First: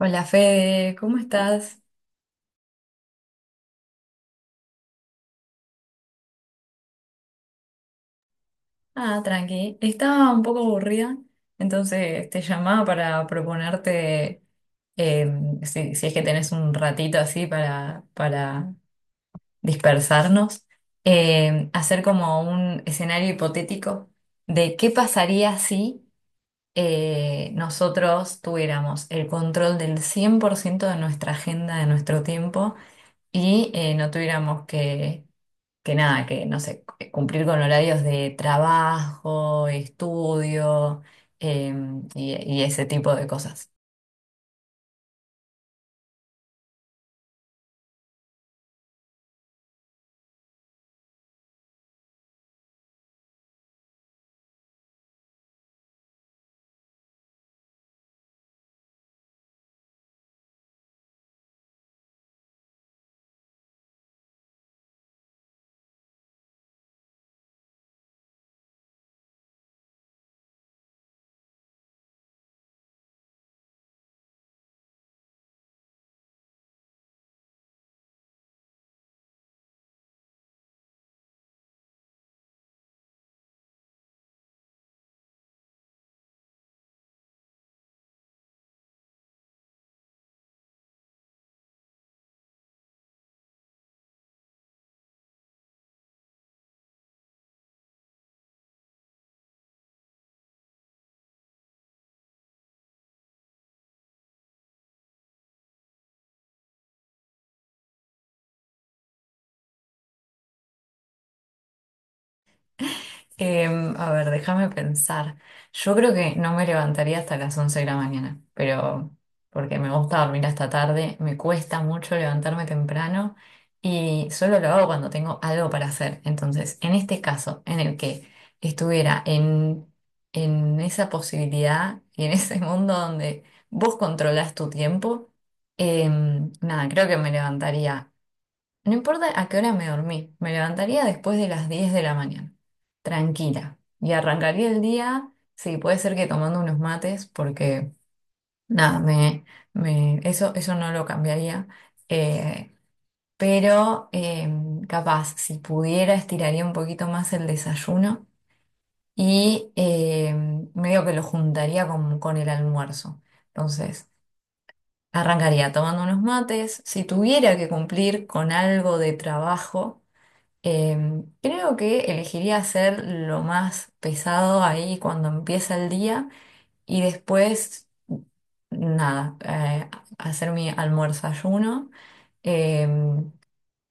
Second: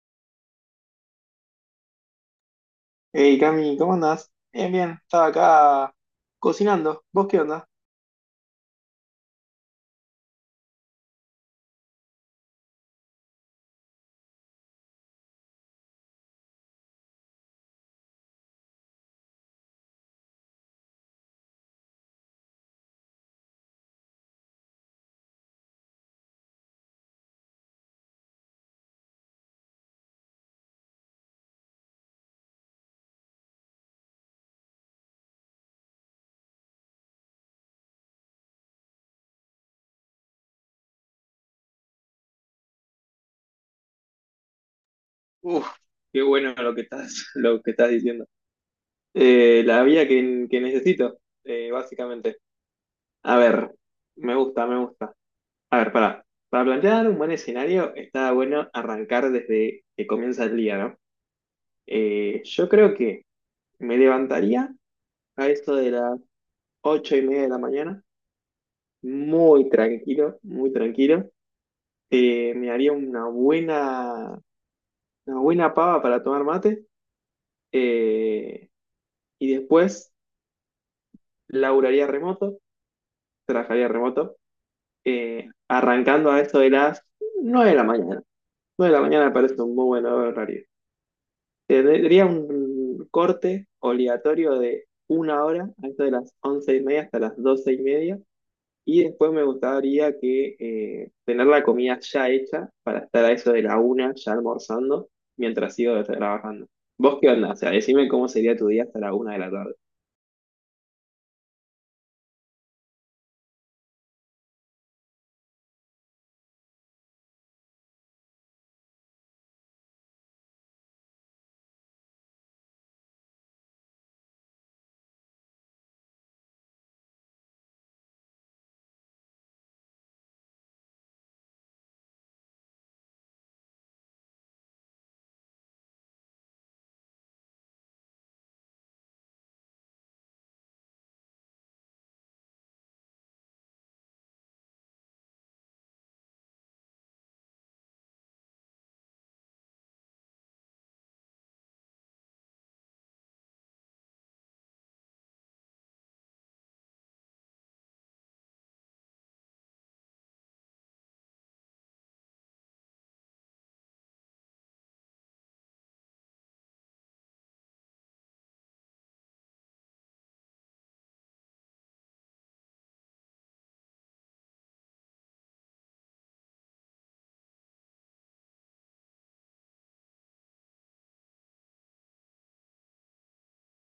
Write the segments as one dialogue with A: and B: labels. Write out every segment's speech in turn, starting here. A: Hola Fede, ¿cómo estás?
B: Hey Cami, ¿cómo andás? Bien, bien, estaba acá cocinando. ¿Vos qué onda?
A: Ah, tranqui. Estaba un poco aburrida, entonces te llamaba para proponerte eh, si es que tenés un ratito así para dispersarnos, hacer como un escenario hipotético de qué pasaría si nosotros tuviéramos el control del 100% de nuestra agenda, de nuestro tiempo y no tuviéramos que nada, que no sé, cumplir con horarios de trabajo, estudio, em, y, y ese tipo de cosas.
B: Uf, qué bueno lo que estás, lo que estás diciendo. La vía que necesito, básicamente. A ver, me gusta. A ver, para plantear un buen escenario, está bueno arrancar desde que comienza el día, ¿no? Yo creo que me levantaría a eso de las 8:30 de la mañana, muy tranquilo. Me haría una buena una buena pava para tomar mate. eh, y después laburaría remoto, trabajaría remoto, arrancando a eso de las 9 de la mañana. 9 de la mañana me parece un muy buen horario. Tendría un corte obligatorio de una hora, a eso de las 11:30 hasta las 12:30. Y después me gustaría que tener la comida ya hecha para estar a eso de la una ya almorzando mientras sigo trabajando. ¿Vos qué onda? O sea, decime cómo sería tu día hasta la una de la tarde.
A: A ver, déjame pensar. Yo creo que no me levantaría hasta las 11 de la mañana, pero porque me gusta dormir hasta tarde, me cuesta mucho levantarme temprano y solo lo hago cuando tengo algo para hacer. Entonces, en este caso, en el que estuviera en esa posibilidad y en ese mundo donde vos controlás tu tiempo, nada, creo que me levantaría no importa a qué hora me dormí, me levantaría después de las 10 de la mañana, tranquila, y arrancaría el día, sí, puede ser que tomando unos mates, porque nada, eso, eso no lo cambiaría, eh, pero capaz, si pudiera, estiraría un poquito más el desayuno y medio que lo juntaría con el almuerzo. Entonces, arrancaría tomando unos mates, si tuviera que cumplir con algo de trabajo. Eh, Creo que elegiría hacer lo más pesado ahí cuando empieza el día y después, nada, hacer mi almuerzo-ayuno. Eh,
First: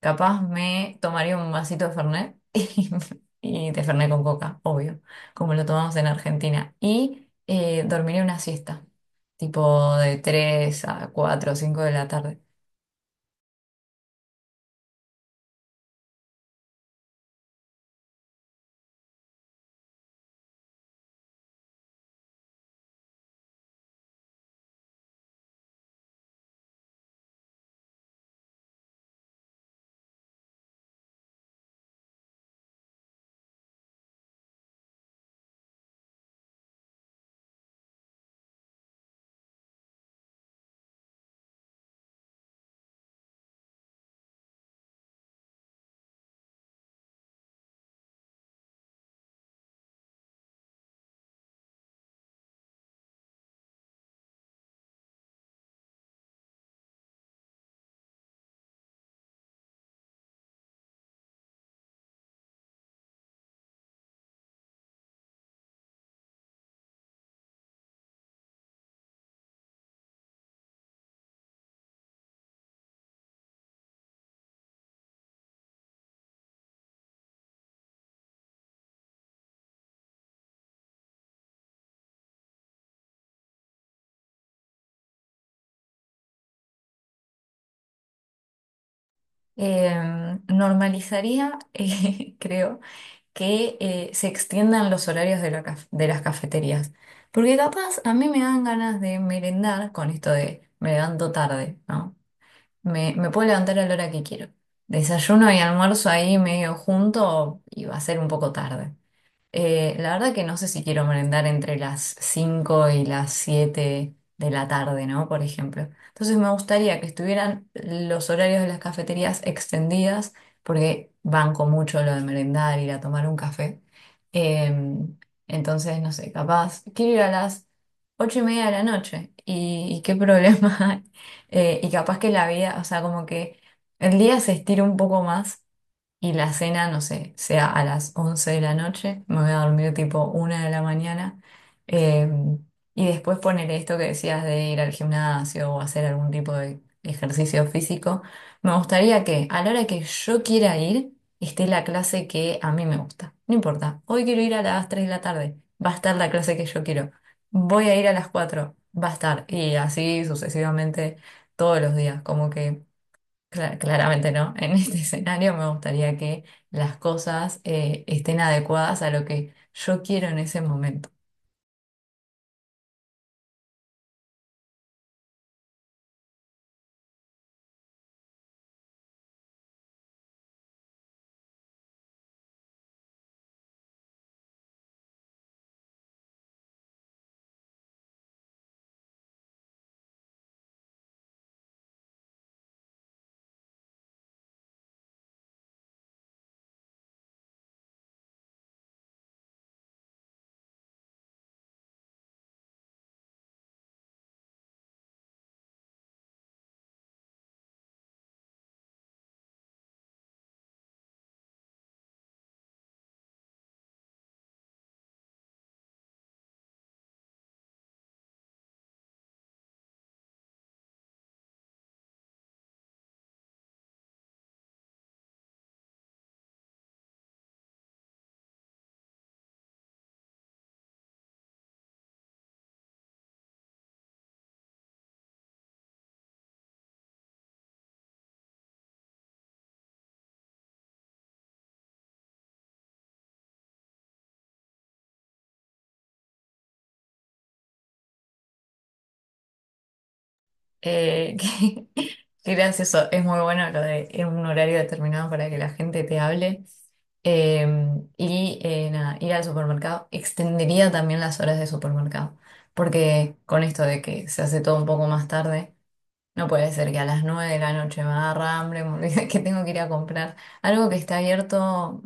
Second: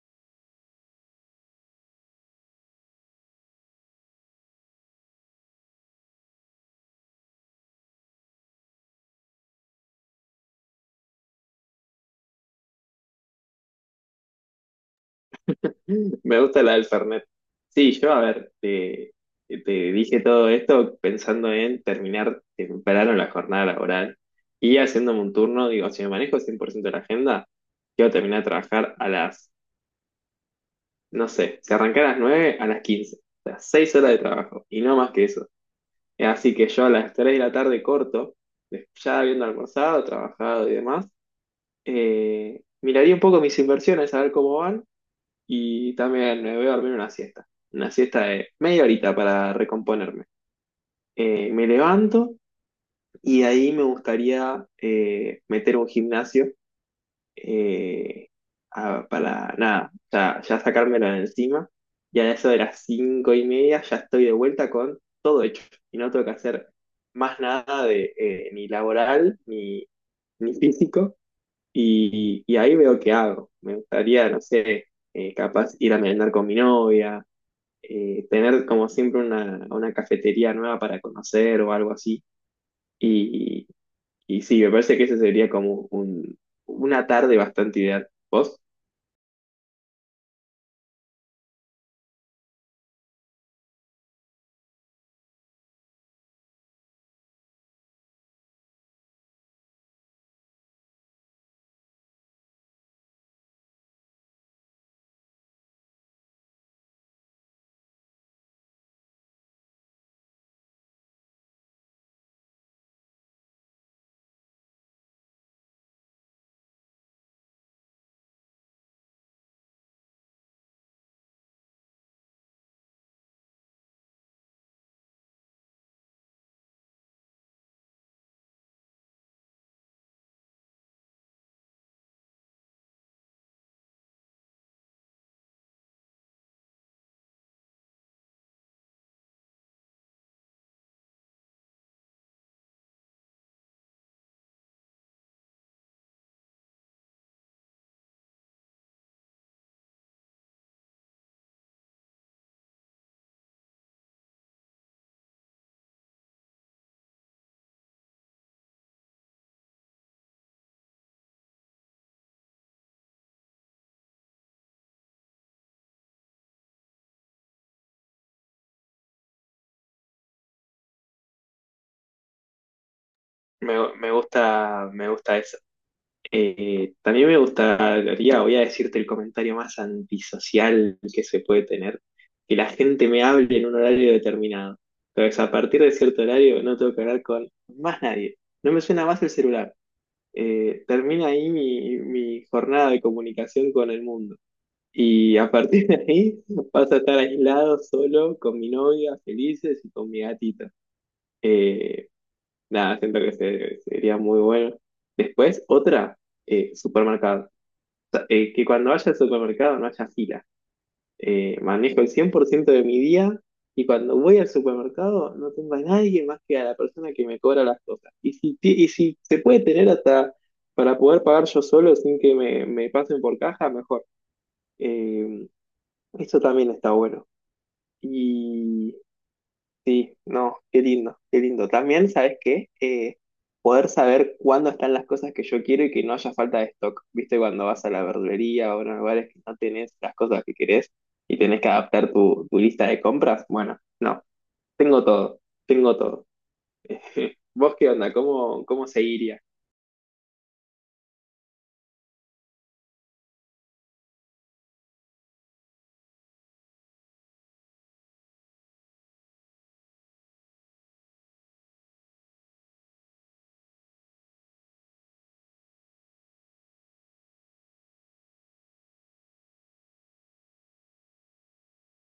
A: Capaz me tomaría un vasito de Fernet y de Fernet con coca, obvio, como lo tomamos en Argentina. Y dormiría una siesta, tipo de 3 a 4 o 5 de la tarde.
B: Me gusta la del Fernet. Sí, a ver, te dije todo esto pensando en terminar temprano la jornada laboral y haciéndome un turno, digo, si me manejo 100% la agenda, quiero terminar de trabajar no sé, si arrancar a las 9 a las 15, o sea, 6 horas de trabajo y no más que eso. Así que yo a las 3 de la tarde corto, ya habiendo almorzado, trabajado y demás, miraría un poco mis inversiones, a ver cómo van. Y también me voy a dormir una siesta de media horita para recomponerme. Me levanto y de ahí me gustaría meter un gimnasio, eh, para nada, ya sacármelo de encima. Y a eso de las 5:30 ya estoy de vuelta con todo hecho. Y no tengo que hacer más nada de ni laboral ni físico. Y ahí veo qué hago. Me gustaría, no sé, capaz ir a merendar con mi novia, tener como siempre una cafetería nueva para conocer o algo así. Y, y sí, me parece que ese sería como una tarde bastante ideal. ¿Vos?
A: Normalizaría, creo que se extiendan los horarios de las cafeterías. Porque capaz a mí me dan ganas de merendar con esto de me levanto tarde, ¿no? Me puedo levantar a la hora que quiero. Desayuno y almuerzo ahí medio junto y va a ser un poco tarde. La verdad que no sé si quiero merendar entre las 5 y las 7 de la tarde, ¿no? Por ejemplo. Entonces me gustaría que estuvieran los horarios de las cafeterías extendidas, porque banco mucho lo de merendar, ir a tomar un café. Em, entonces, no sé, capaz, quiero ir a las 8:30 de la noche. ¿Y qué problema hay? Y capaz que la vida, o sea, como que el día se estira un poco más y la cena, no sé, sea a las 11 de la noche, me voy a dormir tipo 1 de la mañana, eh, y después poner esto que decías de ir al gimnasio o hacer algún tipo de ejercicio físico, me gustaría que a la hora que yo quiera ir, esté la clase que a mí me gusta. No importa, hoy quiero ir a las 3 de la tarde, va a estar la clase que yo quiero, voy a ir a las 4 va a estar, y así sucesivamente todos los días, como que. Claramente no. En este escenario me gustaría que las cosas estén adecuadas a lo que yo quiero en ese momento.
B: Me gusta, me gusta eso. También me gustaría, voy a decirte el comentario más antisocial que se puede tener, que la gente me hable en un horario determinado. Entonces, a partir de cierto horario no tengo que hablar con más nadie. No me suena más el celular. Termina ahí mi jornada de comunicación con el mundo. Y a partir de ahí vas a estar aislado, solo, con mi novia, felices y con mi gatita. Eh, Nada, siento que sería muy bueno. Después, otra, supermercado. O sea, que cuando vaya al supermercado no haya fila. Manejo el 100% de mi día y cuando voy al supermercado no tengo a nadie más que a la persona que me cobra las cosas. Y y si se puede tener hasta para poder pagar yo solo sin que me pasen por caja, mejor. Eh, Eso también está bueno. Y sí, no, qué lindo, qué lindo. También, ¿sabes qué? Poder saber cuándo están las cosas que yo quiero y que no haya falta de stock. ¿Viste? Cuando vas a la verdulería o a lugares que no tenés las cosas que querés y tenés que adaptar tu lista de compras. Bueno, no, tengo todo, tengo todo. ¿Vos qué onda? Cómo seguiría?
A: Eh, que- Qué gracioso. Es muy bueno lo de en un horario determinado para que la gente te hable. Eh, nada, ir al supermercado. Extendería también las horas de supermercado. Porque con esto de que se hace todo un poco más tarde. No puede ser que a las 9 de la noche me agarra hambre, me olvide que tengo que ir a comprar algo que está abierto,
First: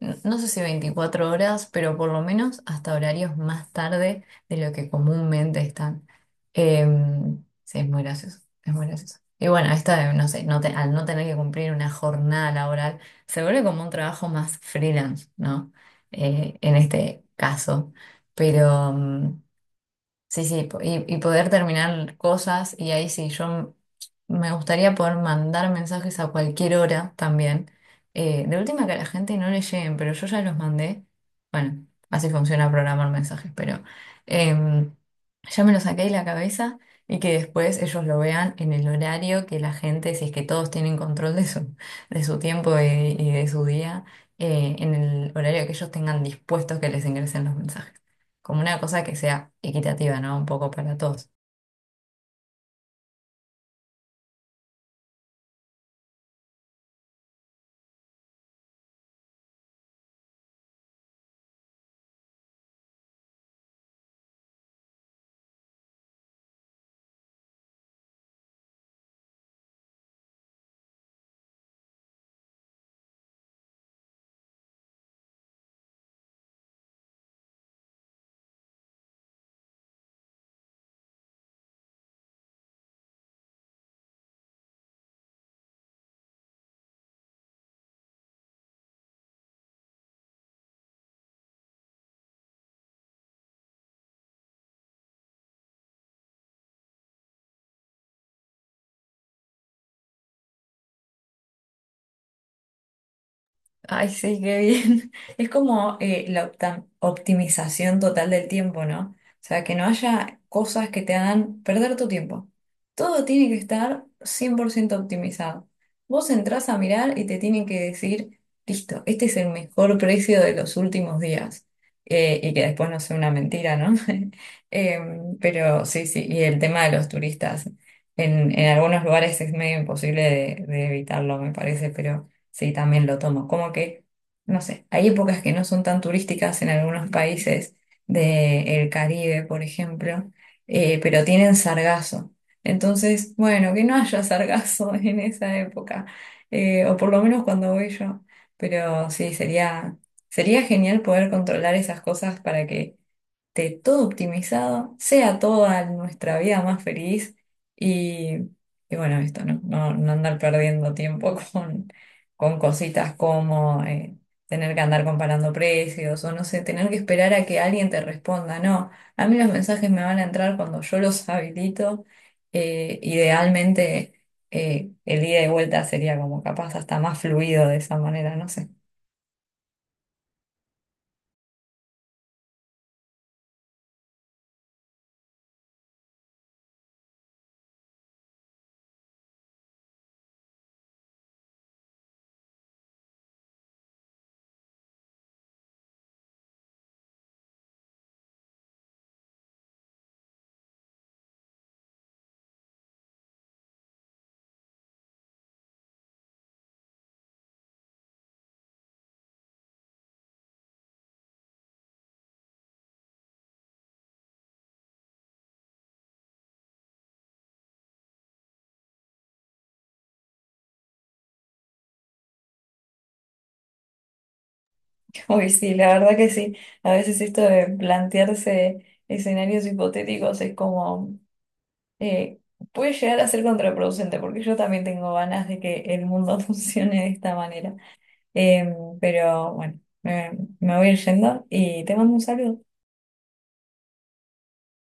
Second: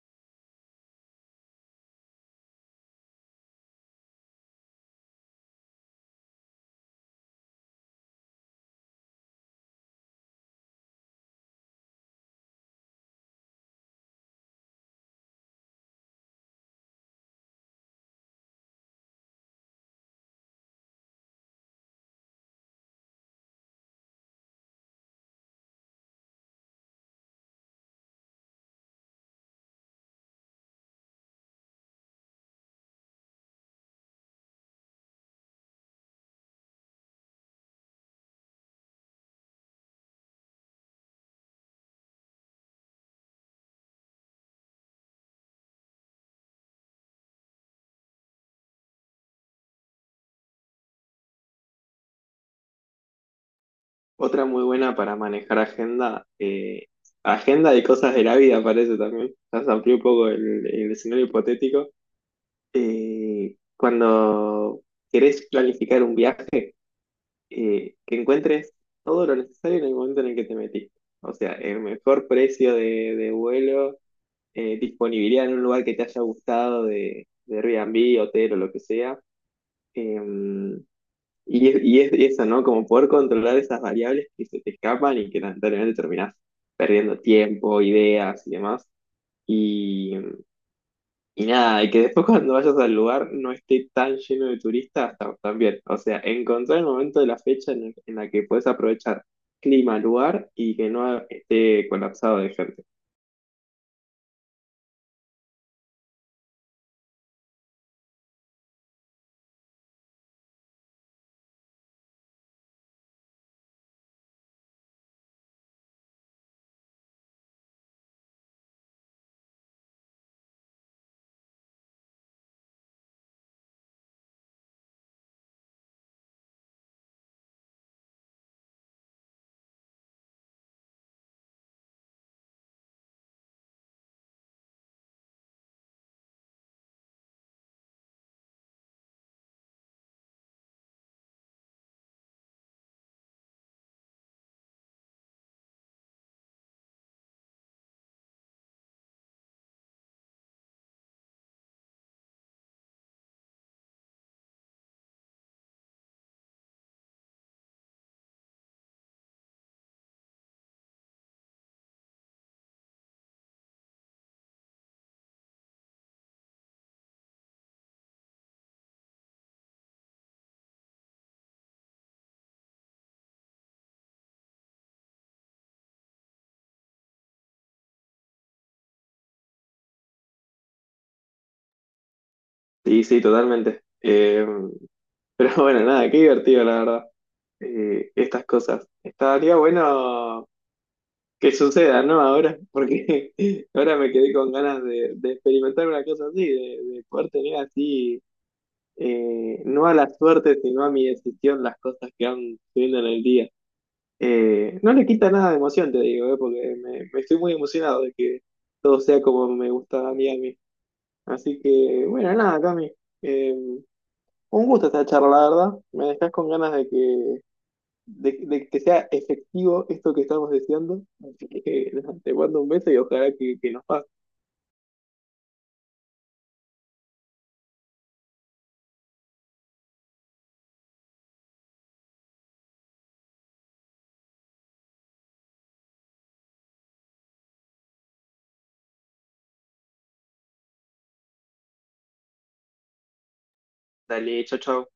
A: no sé si 24 horas, pero por lo menos hasta horarios más tarde de lo que comúnmente están. Sí, es muy gracioso, es muy gracioso. Y bueno, esta de, no sé, al no tener que cumplir una jornada laboral, se vuelve como un trabajo más freelance, ¿no? En este caso. Pero. Sí, sí, y poder terminar cosas y ahí sí, yo me gustaría poder mandar mensajes a cualquier hora también. De última que a la gente no le lleguen, pero yo ya los mandé. Bueno, así funciona programar mensajes, pero em, ya me lo saqué de la cabeza y que después ellos lo vean en el horario que la gente, si es que todos tienen control de su tiempo y de su día, en el horario que ellos tengan dispuestos que les ingresen los mensajes como una cosa que sea equitativa, ¿no? Un poco para todos.
B: Otra muy buena para manejar agenda, agenda de cosas de la vida parece también. Ya se amplió un poco el escenario hipotético. Cuando querés planificar un viaje, que encuentres todo lo necesario en el momento en el que te metiste. O sea, el mejor precio de vuelo, disponibilidad en un lugar que te haya gustado de Airbnb, hotel o lo que sea. Em, y eso, ¿no? Como poder controlar esas variables que se te escapan y que lamentablemente terminás perdiendo tiempo, ideas y demás. Y nada, y que después cuando vayas al lugar no esté tan lleno de turistas también. O sea, encontrar el momento de la fecha en la que puedes aprovechar clima, lugar y que no esté colapsado de gente.
A: Ay, sí, qué bien. Es como la optimización total del tiempo, ¿no? O sea, que no haya cosas que te hagan perder tu tiempo. Todo tiene que estar 100% optimizado. Vos entrás a mirar y te tienen que decir, listo, este es el mejor precio de los últimos días. Y que después no sea una mentira, ¿no? Pero sí, sí, y el tema de los turistas. En algunos lugares es medio imposible de evitarlo, me parece, pero. Sí, también lo tomo. Como que, no sé, hay épocas que no son tan turísticas en algunos países del Caribe, por ejemplo, pero tienen sargazo. Entonces, bueno, que no haya sargazo en esa época, o por lo menos cuando voy yo. Pero sí, sería genial poder controlar esas cosas para que esté todo optimizado, sea toda nuestra vida más feliz y, y bueno, esto, ¿no? No, no andar perdiendo tiempo con cositas como tener que andar comparando precios o no sé, tener que esperar a que alguien te responda. No, a mí los mensajes me van a entrar cuando yo los habilito. Idealmente el ida y vuelta sería como capaz hasta más fluido de esa manera, no sé.
B: Sí, sí, totalmente. Pero bueno, nada, qué divertido, la verdad. Estas cosas. Estaría bueno que suceda, ¿no? Ahora, porque ahora me quedé con ganas de experimentar una cosa así, de poder tener así, no a la suerte, sino a mi decisión, las cosas que van subiendo en el día. No le quita nada de emoción, te digo, porque me estoy muy emocionado de que todo sea como me gusta a mí. Así que, bueno, nada, Cami. eh, un gusto esta charla, la verdad. Me dejas con ganas de que sea efectivo esto que estamos deseando. Así que, nada, te mando un beso y ojalá que nos pase.
A: Uy, sí, la verdad que sí. A veces esto de plantearse escenarios hipotéticos es como, eh, puede llegar a ser contraproducente, porque yo también tengo ganas de que el mundo funcione de esta manera. Pero bueno, me voy a ir yendo y te mando un saludo.
B: Dale, chao, chao.